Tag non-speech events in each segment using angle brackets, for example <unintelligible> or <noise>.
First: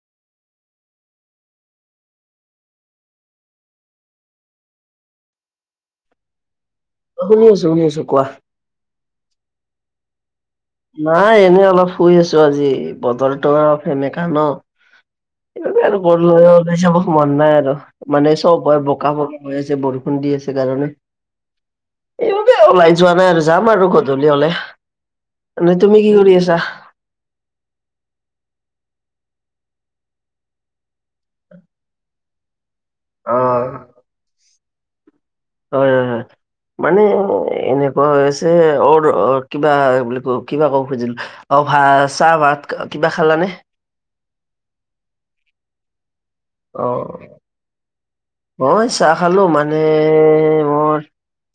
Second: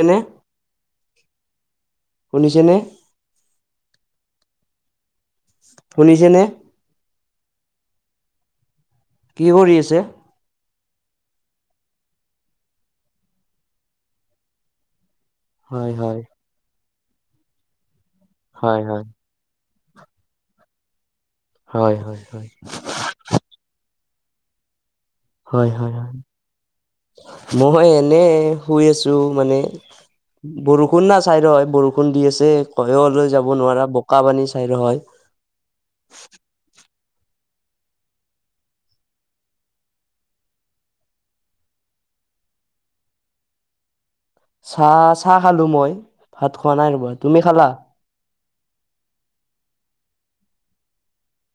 এনে। শুনিছেনে? শুনিছেনে? অ', শুনি আছো- শুনি আছো, কোৱা? কি কৰি আছে? নাই এনেই অলপ শুই আছোঁ আজি বতৰটো অলপ সেমেকা ন? স হয় আৰু হয় গৰু ওলাই যাব মন নাই আৰু মানে চব হয় বোকা ব হৈ আছে বৰষুণ দি আছে কাৰণে। হয়-হয়-হয়। এইবাবে ওলাই যোৱা নাই আৰু যাম আৰু গধূলি হলে। এনে তুমি কি হয়-হয়-হয়, কৰি আছা? মই এনে, শুই আছোঁ মানে বৰষুণ না চাই ৰ হয় বৰষুণ দি আছে কয়লৈ অ যাব নোৱাৰা বোকা পানী চাই ৰ হয়। হয়' হয়' হয়। মানে এনেকুৱা হৈ আছে আৰু কিবা বুলি ক কিবা ক'ব খুজিল অ ভাত, চাহ, ভাত কিবা খালানে? চাহ-চাহ খালোঁ মই, ভাত খোৱা নাই ৰবা অ তুমি খালা? মই চাহ খালো মানে মোৰ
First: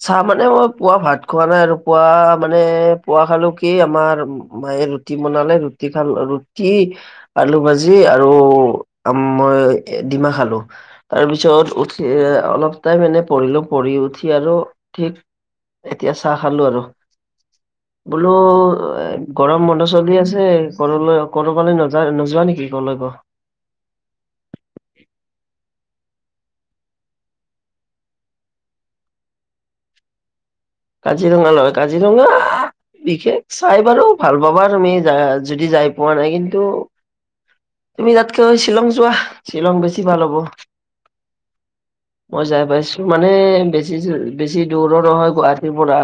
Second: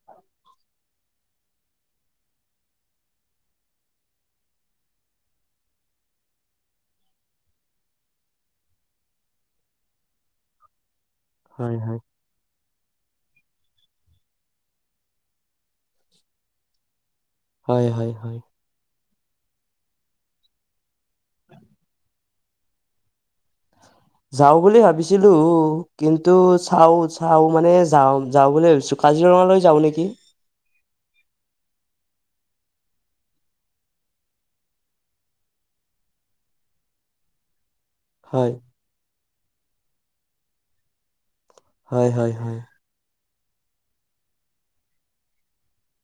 চাহ মানে মই পুৱা ভাত খোৱা নাই আৰু পুৱা মানে পুৱা খালো কি আমাৰ মায়ে ৰুটি বনালে ৰুটি খাল ৰুটি আলু ভাজি আৰু মই এ ডিমা খালো তাৰ পিছত হয় হয় উঠি এ অলপ তাই মানে পঢ়িলোঁ পঢ়ি উঠি আৰু ঠিক এতিয়া চাহ খালোঁ আৰু। হয় হয় বোলো হয় গৰম বন্ধ চলদি আছে। কলৈ ক'ৰবালৈ নোযোৱা নেকি কলৈকো? যাওঁ বুলি ভাবিছিলো কিন্তু চাও-চাও মানে যাওঁ-যাওঁ বুলি ভাবিছো। কাজিৰঙালৈ যাওঁ নেকি। কাজিৰঙালৈ কাজিৰঙা বিশেষ চাই বাৰু ভাল পাবা তুমি যদি যাই পোৱা নাই। কিন্তু তুমি হয় তাতকৈ শ্বিলং যোৱা, শ্বিলং বেছি ভাল হ'ব। হয় হয় মই হয় যাই পাইছো মানে বেছি-বেছি দূৰো নহয় গুৱাহাটীৰ পৰা।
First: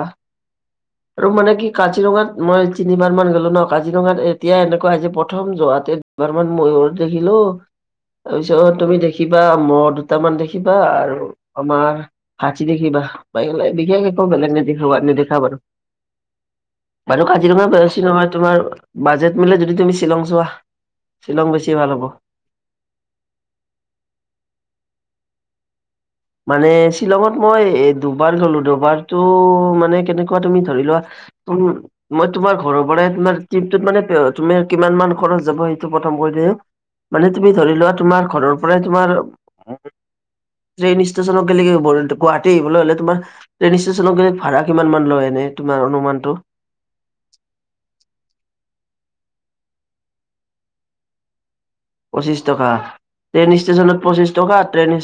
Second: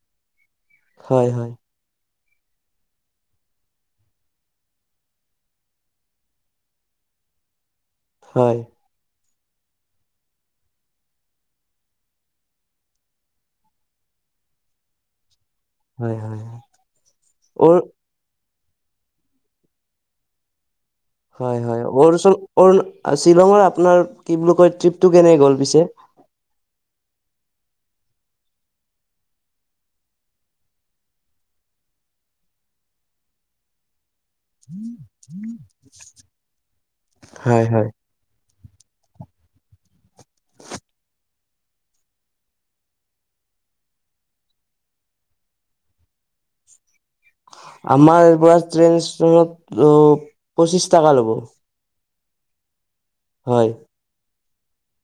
আৰু হয় হয় মানে কি কাজিৰঙাত মই তিনিবাৰ মান গ'লো ন' কাজিৰঙাত এতিয়াই এনেকুৱা হৈছে প্ৰথম যোৱাতে দুবাৰমান ময়ুৰ দেখিলো। <unintelligible> তাৰপিছত তুমি দেখিবা ম'হ দুটামান দেখিবা আৰু আমাৰ হাতী দেখিবা। বিষেশ একো বেলেগ নেদেখা-নেদেখা বাৰু। হয় হয় হয় বাৰু কাজিৰঙা অ বেছি নহয় তোমাৰ- বাজেট মিলাই যদি তুমি শ্বিলং যোৱা। শ্বিলং বেছি ভাল হ'ব। হয়-হয়। শ্বিলঙৰ আপোনাৰ কি বুলি কয় ট্ৰিপটো কেনে গ'ল পিছে? মানে শ্বিলঙত মই এই দুবাৰ গ'লো, দুবাৰটো মানে কেনেকুৱা তুমি ধৰি লোৱা উমঁ। মই তোমাৰ ঘৰৰ পৰাই তোমাৰমটোত মানে তুমি কিমান মান খৰচ যাব সেইটো প্ৰথম কৈ দিয়া। মানে তুমি হয় ধৰি হয় লোৱা তোমাৰ ঘৰৰ পৰাই তোমাৰ টেইনষ্টেচন কে গুৱাহাটী আহিবলৈ হ'লে তোমাৰ ট্ৰেইন ষ্টেচনক গ'লে ভাড়া কিমান মান লয় এনেই তোমাৰ অনুমানটো? আমাৰ এইয়াৰ পৰা ট্ৰেইন ষ্টেশচনত পঁচিছ টকা ল'ব। পঁচিশ টকা। ট্ৰেইন হয় ষ্টেশচনত পঁচিশ টকা ট্ৰেইন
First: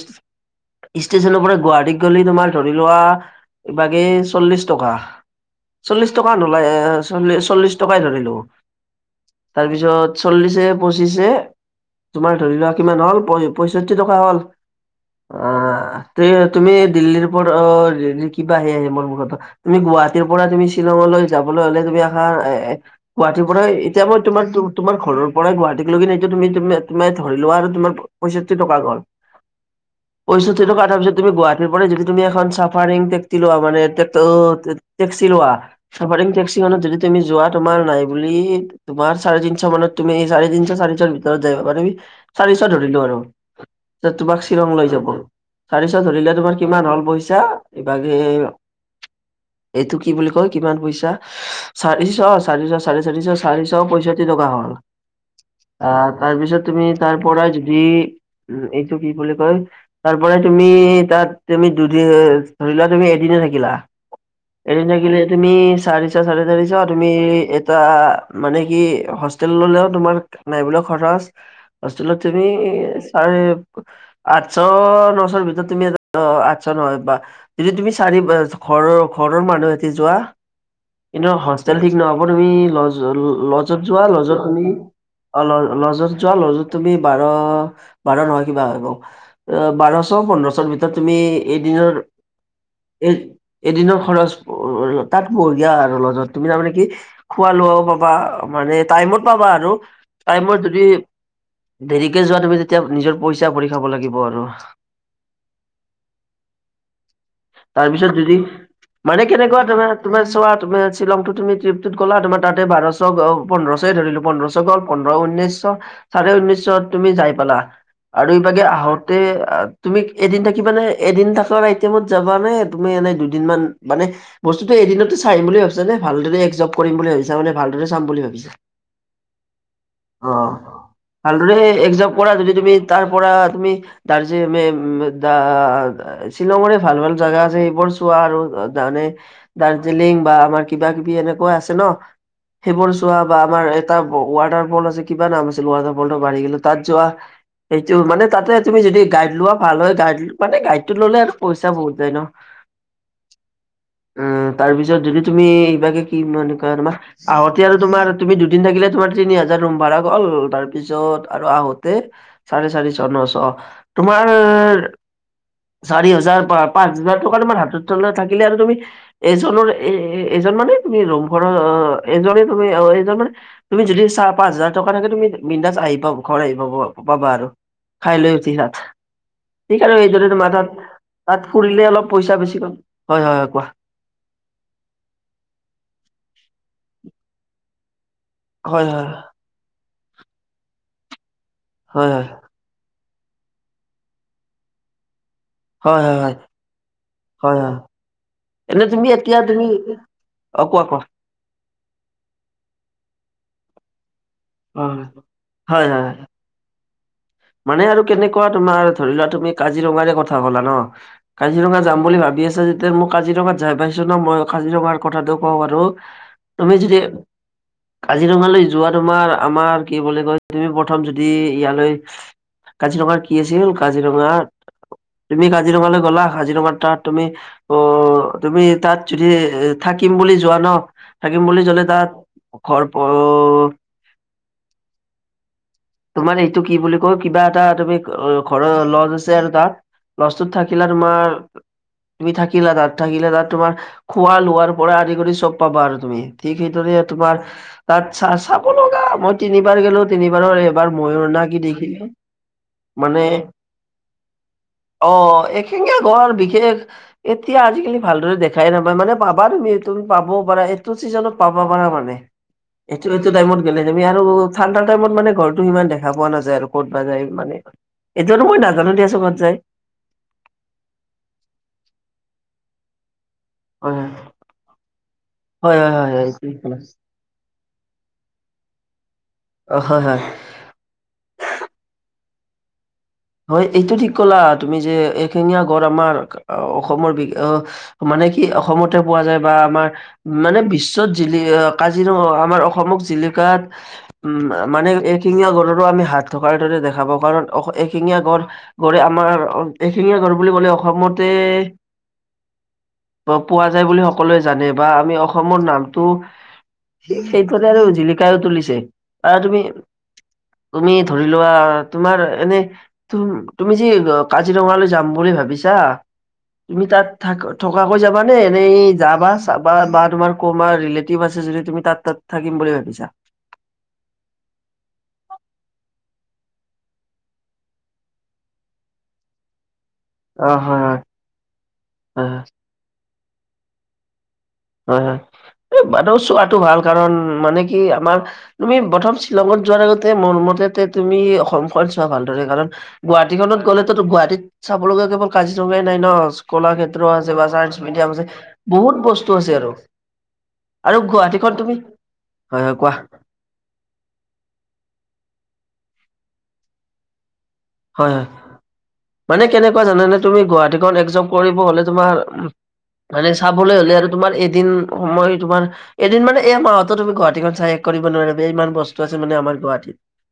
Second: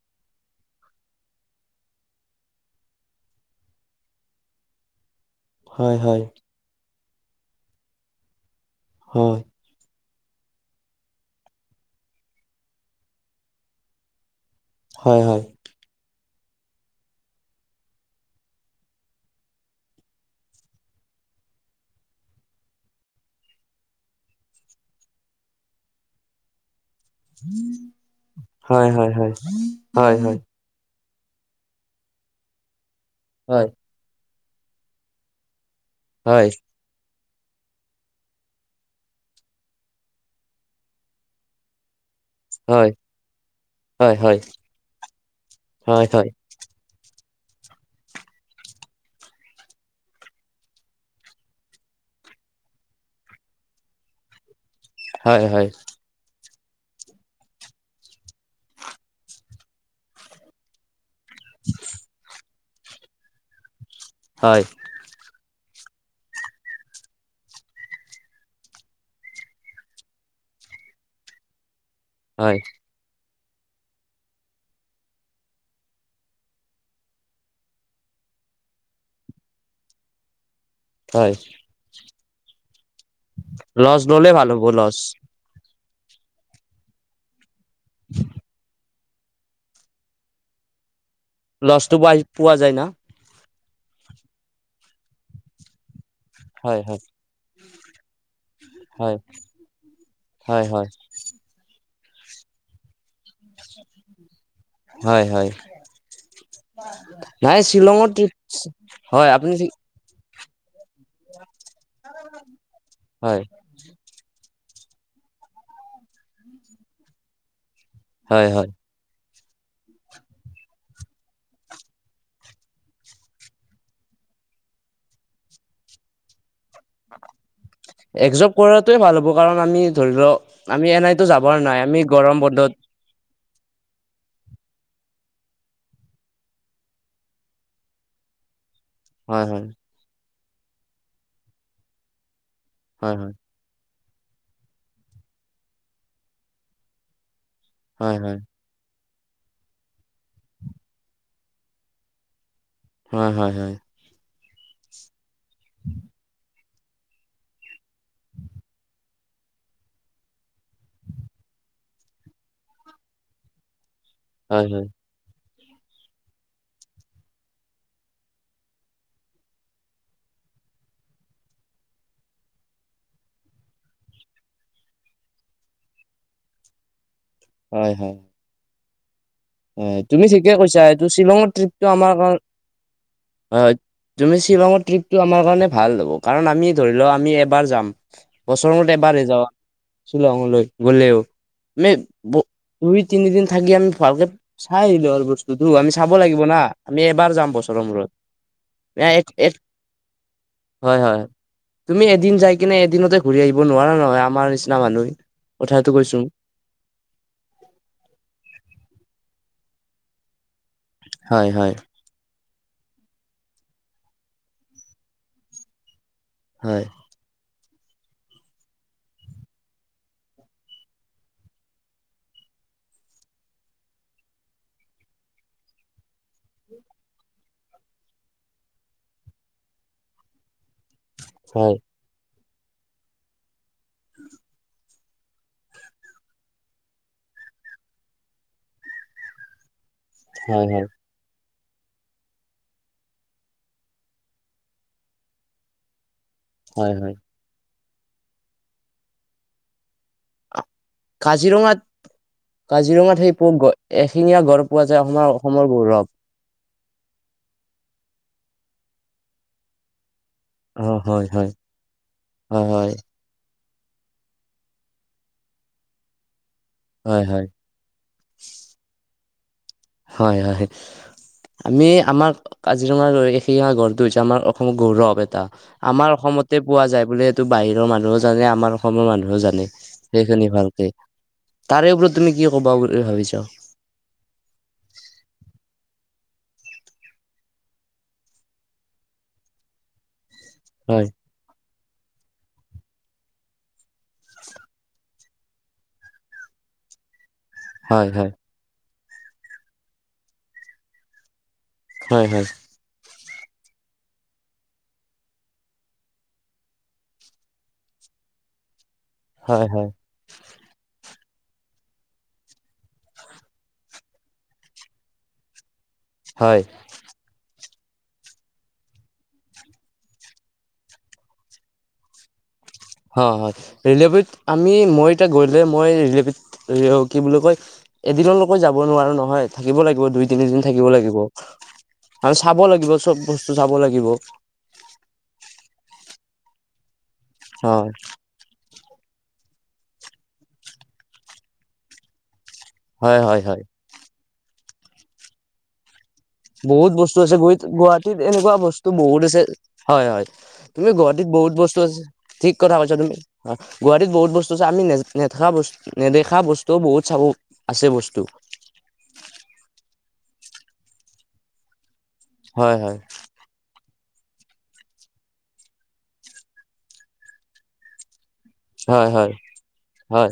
ষ্টেশচনৰ পৰা গুৱাহাটীত গ'লে তোমাৰ ধৰি লোৱা কিবাকে চল্লিশ টকা। হয় চল্লিশ হয় টকা নলয় এ' চল্লিশ টকাই ধৰিলো। হয়। তাৰ পিছত চল্লিশে-পঁচিশে তোমাৰ ধৰি লোৱা কিমান হ'ল পয়ষষ্ঠি টকা হ'ল। হয় হয় আ তুমি দিল্লীৰ ওপৰত অ দিল্লীৰ কিবা আহে আছে মোৰ মুৰত তুমি গুৱাহাটীৰ পৰা তুমি শ্বিলংঙলৈ যাবলৈ হ'লে তুমি আহা এ গুৱাহাটীৰ পৰাই এতিয়া মই তোমাৰ তোমাৰ ঘৰৰ পৰাই গুৱাহাটীক লৈকে ন' এই তুমি তুমি ধৰি লোৱা আৰু তোমাৰ পয়ষষ্ঠি টকা হয় গ'ল। হয় হয় হয় হয় পয়ষষ্ঠি সেইটো কাৰণে তাৰপিছত তুমি গুৱাহাটীৰ পৰা যদি তুমি এ' চাফাৰিং টেক্সি লোৱা হয় মানে অ টেক্সি লোৱা চাফাৰিং হয় টেক্সিখনত যদি তুমি যোৱা তোমাৰ নাই বুলি তোমাৰ চাৰেতিনশ মানত, তুমি চাৰি তিনশ চাৰি ভিতৰত যাব পাৰিবি চাৰিশ হয় ধৰিলো আৰু। হয় যে হয় হয় তোমাক শ্বিলং লৈ যাব। চাৰিশত হয় হয় ধৰিলে তোমাৰ কিমান হ'ল পইচা? এইভাগে এইটো কি বুলি কয় কিমান পইচা? চাৰিশ চাৰিশ চাৰেি চাৰিশ চাৰিশ পঁয়ষষ্ঠি টকা হ'ল৷ হয় হয় আহ তাৰপিছত তুমি তাৰ পৰা যদি উমঁ। এইটো কি বুলি কয় তাৰপৰাই তুমি তাত তুমি দুদিন ধৰি লোৱা তুমি এদিনে থাকিলা। হয়। এৰি থাকিলে তুমি চাৰিশ, চাৰে চাৰিশ তুমি এটা মানে কি হোষ্টেললেও তোমাৰ নাই বোলো খৰচ হোষ্টেলত তুমি হয় চাৰে আঠশ নশৰ ভিতৰত তুমি এ' আঠশ নহয় বা যদি তুমি চাৰি ঘৰৰ-ঘৰৰ মানুহ সেতি যোৱা কিন্তু হয় হোষ্টেল ঠিক নহ'ব তুমি লজ-লজ ত লজ যোৱা ল'লে লজত ভাল হ'ব তুমি লজ অ লজ লজত যোৱা লজত তুমি বাৰ বাৰ নহয় কিবা হব৷ বাৰশ পোন্ধৰ চৰ ভিতৰত তুমি লজটো এদিনৰ পাই পোৱা যায় না এ এদিনৰ খৰচ তাত বঢ়িয়া আৰু লজত তুমি তাৰমানে হয় কি হয় খোৱা লোৱাও পাবা মানে হয় টাইমত পাবা আৰু৷ টাইমত হয় যদি হয় দেৰিকে যোৱা তুমি য এতিয়া নিজৰ পইচা ভৰি খাব লাগিব আৰু৷ হয় হয় নাই শ্বিলঙৰ তাৰপিছত ট্ৰিপ যদি মানে হয় আপুনি কেনেকুৱা তমাৰ তোমাৰ চোৱা তুমি শ্বিলংটো তুমি ট্ৰিপটোত গলা তোমাৰ তাতে বাৰশ হয় পোন্ধৰশই ধৰিলো পোন্ধৰ শ গল৷ পোন্ধৰ ঊনৈশ শ চাৰে ঊনৈশ শ ত তুমি যাই পালা আৰু হয় ইভাগে হয় আহো তে তুমি এদিন থাকিব নে এদিন থাক আৰু এ টি এমত যাবা নে তুমি এনে দুদিন মান মানে বস্তুটো এদিনতে চাই আহিম বুলি ভাবিচা নে ভালদৰে এবসৰ্ভ কৰিম বুলি ভাবিচা মানে ভালদৰে চাম বুলি ভাবিচা? সটোৱে ভাল হ'ব কাৰণ আমি ধৰি লওক আমি এনেইতো ভালদৰে যাবৰ নাই আমি একজাপ কৰা গৰম যদি বন্ধত তুমি তাৰ পৰা তুমি দাৰজি উম মে দা শ্বিলঙৰে ভাল ভাল জাগা আছে এইবোৰ চোৱা আৰু৷ তাৰনে হয় হয় দাৰ্জিলিং বা আমাৰ কিবা কিবি এনেকুৱা আছে ন৷ সেইবোৰ হয় চোৱা বা আমাৰ এটা ৱাটাৰ ফল আছে কিবা নাম আছিল ৱাটাৰ ফলটো পাৰহি গলো তাত যোৱা৷ সেইটো হয় মানে হয় তাতে তুমি যদি গাইড লোৱা ভাল হয় গাইড মানে গাইডটো ল'লে আৰু পইচা বহুত যায় ন৷ হয়-হয়-হয় উম তাৰপিছত যদি তুমি এইবাকে কি মানে তোমাৰ চাওতে আৰু তোমাৰ তুমি দুদিন থাকিলে তোমাৰ তিনি হাজাৰ ৰুম ভাড়া গ'ল তাৰ পিছত আৰু আহোতে চাৰে চাৰিশ নশ৷ তোমাৰ হয় হয় হয় চাৰি হাজাৰ প পাঁচ হাজাৰ টকা তোমাৰ হাতত ত থাকিলে আৰু তুমি এজনৰ এ এজন মানে তুমি ৰুমঘৰ এজনে তুমি এইজন মানে তুমি যদি চাৰ পাঁচ হাজাৰ টকা থাকে তুমি বিন্দাজ আহি পা ঘৰ আহি পাব৷ পাবা আৰু হয় হয় খাই লৈ উঠি তাত৷ ঠিক আৰু হয় তুমি এইদৰে ঠিকে তোমাৰ কৈছা তাত, এইটো শ্বিলঙৰ তাত ট্ৰিপটো ফুৰিলে অলপ আমাৰ কাৰ পইচা বেছি গ'ল হয়-হয়-হয় হয় কোৱা৷ তুমি শ্বিলঙৰ ট্ৰিপটো আমাৰ কাৰণে ভাল হ'ব কাৰণ আমি ধৰি লোৱা আমি এবাৰ যাম৷ বছৰ ৰ হয় মূৰত হয় এবাৰেই যাাৱা শ্বিলঙলৈ গ'লেও ম হয় হয় দুই তিনিদিন থাকি আমি ভালকে চাই আহিলে হল বস্তুটো আমি হয় হয় চাব হয় লাগিব না৷ আমি এবাৰ যাম বছৰৰ মূৰত৷ এনেই তুমি এক এতিয়া এক তুমি অ হয় কোৱা-কোৱা৷ হয় তুমি এদিন যাই কিনে এদিনতে ঘূৰি আহিব নোৱাৰা নহয় আমাৰ নিচিনা অ মানুহে হয় কথাটো হয় হয়। কৈছো৷ মানে আৰু কেনেকুৱা তোমাৰ ধৰি লোৱা তুমি কাজিৰঙাৰে কথা ক'লা ন৷ হয় হয় কাজিৰঙা যাম বুলি ভাবি আছা যেতি তে মই কাজিৰঙাত যাই পাইিছো ন মই কাজিৰঙাৰ কথাটো কওঁ বাৰো তুমি হয় যদি কাজিৰঙালৈ যোৱা তোমাৰ আমাৰ কি বুলি কয় তুমি প্ৰথম যদি ইয়ালৈ কাজিৰঙাৰ কি আছিল কাজিৰঙা তুমি কাজিৰঙালৈ গ'লা কাজিৰঙা তাত তুমি অ তুমি তাত যদি এ থাকিম বুলি যোৱা ন। থাকিম বুলি হয় জ'লে তাত ঘৰ প। তোমাৰ এইটো কি বুলি কয় কিবা এটা তুমি ঘৰৰ লজ আছে আৰু তাত। লজটোত হয় হয় থাকিলা তোমাৰ তুমি থাকিলা তাত থাকিলা তাত তোমাৰ খোৱা লোৱাৰ পৰা আদি কৰি চব পাবা আৰু তুমি৷ ঠিক হয় সেইদৰে হয়। তোমাৰ তাত চা চাব লগা মই তিনিবাৰ গলো তিনিবাৰৰ এ ময়ুৰ না কি কাজিৰঙাত দেখি৷ কাজিৰঙাত মানে সেই প এশিঙীয়া গড় পোৱা যায় আমাৰ অহ অসমৰ এখেঙীয়া গৌৰৱ। গড় বিশেষ এতিয়া আজিকালি ভালদৰে দেখাই নাপায় মানে পাবা তুমি৷ তুমি পাব পাৰা এইটো অ' হয় চিজনত হয় পাবা পাৰা মানে হয় হয় এইটো টাইমত গলে যি আৰু ঠাণ্ডা টাইমত মানে ঘৰৰতটো ইমান দেখা পোৱা নাযায় আৰু ক'তব হয় যায় মানে। এইতিয়াো মই নাজানো দিয়া চকত যায়। হয়-হয় আমি আমাৰ কাজিৰঙালৈ সেই হয় আাগৰটো যে আমাৰ অসমৰ গৌৰৱ এটা। হয়। হয় হয় হয় আমাৰ হয় এইটো ঠিক অসমতে ক'লা। পোৱা যায় বুলি এইটো বাহিৰৰ মানুহও জানে আমাৰ অসমৰ মানুহেও জানে। অ হয় হয় সেইখিনি ভালকে তাৰেপৰত তুমি কি কবা বুলি ভাবিছা। হয় এইটো ঠিক কলা তুমি যে এখেঙীয়া গডৰ় আমাৰ অ অসমৰ বি মানে কি অসমতে পোৱা যায় বা আমাৰ মানে হয় বিশ্বত যি কাজিৰঙা আমাৰ অসমক জিলিকাত উম মানে এইশিঙীয়া গৰুৰো আমি হাত থকাৰ দৰে দেখা পা কাৰণ। হয় এশিঙীয়া হয় গৰ গডৰে আমাৰ এশিঙীয়া গড় বুলি ক'লে অসমতে। হয়-হয়। পোৱা যায় বুলি সকলোৱে জানে বা আমি অসমৰ নামটো দেশত আৰু জিলিকা ৰ তুলিছে। আহ তুমি হয় হয়। - তুমি ধৰি লোৱা তোমাৰ এনে তুমি তুমি যে কাজিৰঙালৈ যাম বুলি ভাবিছা হয় তুমি তাত। থ থকাকৈ যাবা নে এনেই যাবা চাবা বা তোমাৰ ক'বাৰ ৰিলেটিভ আছে যদি তুমি তাত তাত। থাকিম বুলি ভাবিছা। হয়, হয় ৰেলেবিত আমি মই এতিয়া গ'লে মই ৰিলেবিত কি বুলি কয়। এদিনলৈকে যাব নোৱাৰো নহয় থাকিব লাগিব দুই অ তিনিদিন হয় থাকিব লাগিব। হয় আৰু হয় চাব লাগিব চব বস্তু চাব লাগিব। হয়, হয় এই বাদদেউ চোৱাটো ভাল কাৰণ মানে কি হয় আমাৰ। তুমি প্ৰথম শ্বিলঙত যোৱাৰ আগতে মোৰ মতে তুমি অসমখন চোৱা ভালদৰে কাৰণ। হয় হয় গুৱাহাটীখনত হয় গ'লেতো গুৱাহাটীত চাব লগা কেৱল কাজিৰঙাই নাই ন। বহুত কলাক্ষেত্ৰ বস্তু আছে বা গৈ চাইন্স মিউজিয়াম গুৱাহাটীত আছে এনেকুৱা বস্তু বহুত। আছে আৰু হয়, হয় তুমি আৰু গুৱাহাটীত গুৱাহাটীখন বহুত তুমি বস্তু আছে ঠিক হয় হয় কথা কোৱা কৈছা তুমি। গুৱাহাটীত বহুত বস্তু আছে আমি নে নেদেখা নেদেখা বস্তু বহুত চাব। আছে হয়, বস্তু হয় মানে কেনেকুৱা জানোনে তুমি গুৱাহাটীখন একজক কৰিব হলে তোমাৰ। হয় হয় মানে চাবলৈ হ'লে আৰু তোমাৰ এদিন সময় তোমাৰ এদিন মানে এ মাহতো তুমি গুৱাহাটীখন চাই কৰিব নোৱাৰিবা। ইমান বস্তু হয় আছে হয় মানে আমাৰ গুৱাহাটীত হয়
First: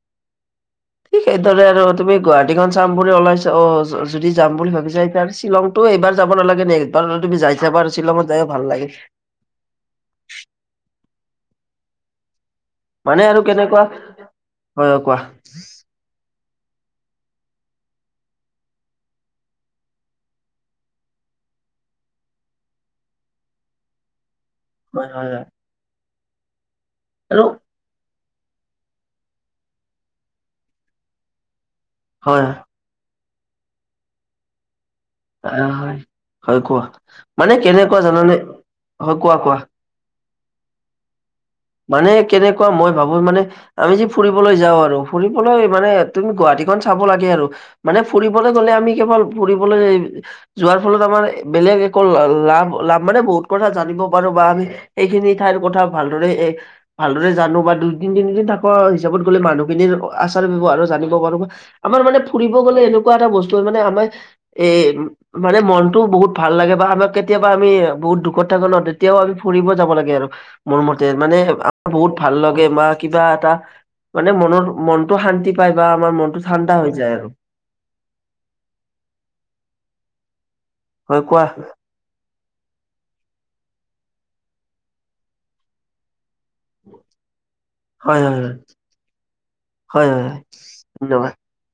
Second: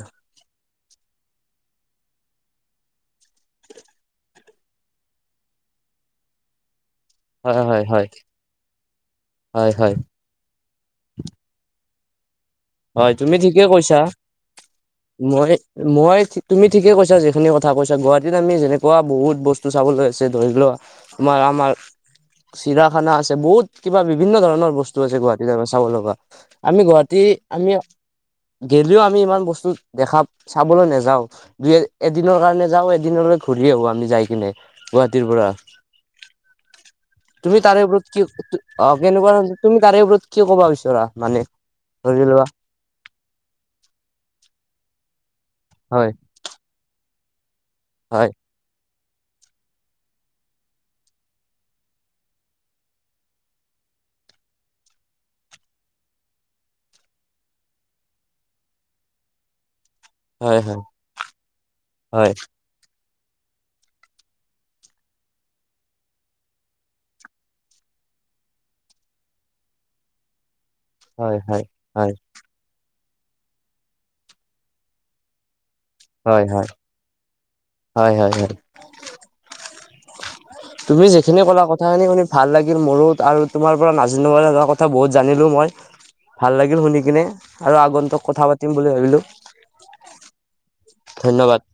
সেইদৰে আৰু। তুমি গুৱাহাটীখন চাম বুলি ওলাইছা অ' যদি যাম বুলি ভাবিছা এতিয়া শ্বিলংটো এইবাৰ যাব নালাগে নেকি। তুমি যাই হয় চাবা হয় আৰু হয় শ্বিলঙত যায়ো ভাল লাগে। হয়, হয়। হয়, মানে তুমি আৰু ঠিকে কেনেকুৱা কৈছা হয় হয় কোৱা মই। মই তুমি ঠিকে কৈছা যিখিনি কথা কৈছা গুৱাহাটীত আমি যেনেকুৱা বহুত বস্তু চাবলৈ আছে ধৰি লোৱা। আমাৰ আমাৰ চিৰাখানা আছে বহুত কিবা বিভিন্ন ধৰণৰ বস্তু। বস্তু হয় আছে হয় হয় গুৱাহাটীত আম চাব লগা আমি গুৱাহাটী। আৰু আমি গেলেও আমি ইমান বস্তু দেখা চাবলৈ নাযাও দুই এদিনৰ হয় কাৰণে যাওঁ এদিন ঘূৰি আহো আমি যাই কিনে গুৱাহাটীৰ পৰা। হয় হয় হয় কোৱা মানে তুমি তাৰে কেনেকুৱা ওপৰত কি জানানে অ ' হয় কেনেকুৱা কোৱা কোৱা ধৰণৰ তাৰে ওপৰত কি ক'ব বিচৰা মানে। মানে ধৰি লোৱা কেনেকুৱা মই ভাবো মানে আমি যে ফুৰিবলৈ যাওঁ আৰু ফুৰিবলৈ মানে হয় তুমি গুৱাহাটী। চাব লাগে আৰু মানে হয় ফুৰিবলৈ গ'লে আমি কেৱল ফুৰিবলৈ। যোৱাৰ ফলত আমাৰ বেলেগ একো লাভ -লাভ মানে বহুত কথা জানিব পাৰো বা আমি। এইখিনি ঠাইৰ কথা ভালদৰে। ভালদৰে জানো বা দুইদিন তিনিদিন থকা হিচাপত গ'লে মানুহখিনিৰ। আচাৰ হয় হয় ব্যৱহাৰ জানিব পাৰো বা আমাৰ মানে হয় ফুৰিব গ'লে এনেকুৱা এটা বস্তু মানে আমাৰ। এই। মানে মনটোও বহুত ভাল লাগে বা আমাক কেতিয়াবা আমি বহুত দুখত থাকো ন' তেতিয়াও আমি ফুৰিব যাব লাগে আৰু। মোৰ মতে মানে হয় হয় আমাৰ বহুত ভাল লগাগে বা কিবা এটা মানে মনৰ। মনতো শান্তি পাই বা আমাৰ মনতটো হয় হয় হয় ঠাণ্ডা হৈ যায় আৰু। হয় হয় হয়। তুমি হয় যিখিনি কোৱা ক'লা কথা। কথা খিনি শুনি ভাল লাগিল মোৰো আৰু তোমাৰ পৰা নাজানিব কথা বহুত জানিলো মই। ভাল লাগিল শুনি কিনে। আৰু হয় আগন্তুক হয় কথা হয় পাতিম বুলি ভাবিলো হয় হয় হয় ধন্যবাদ।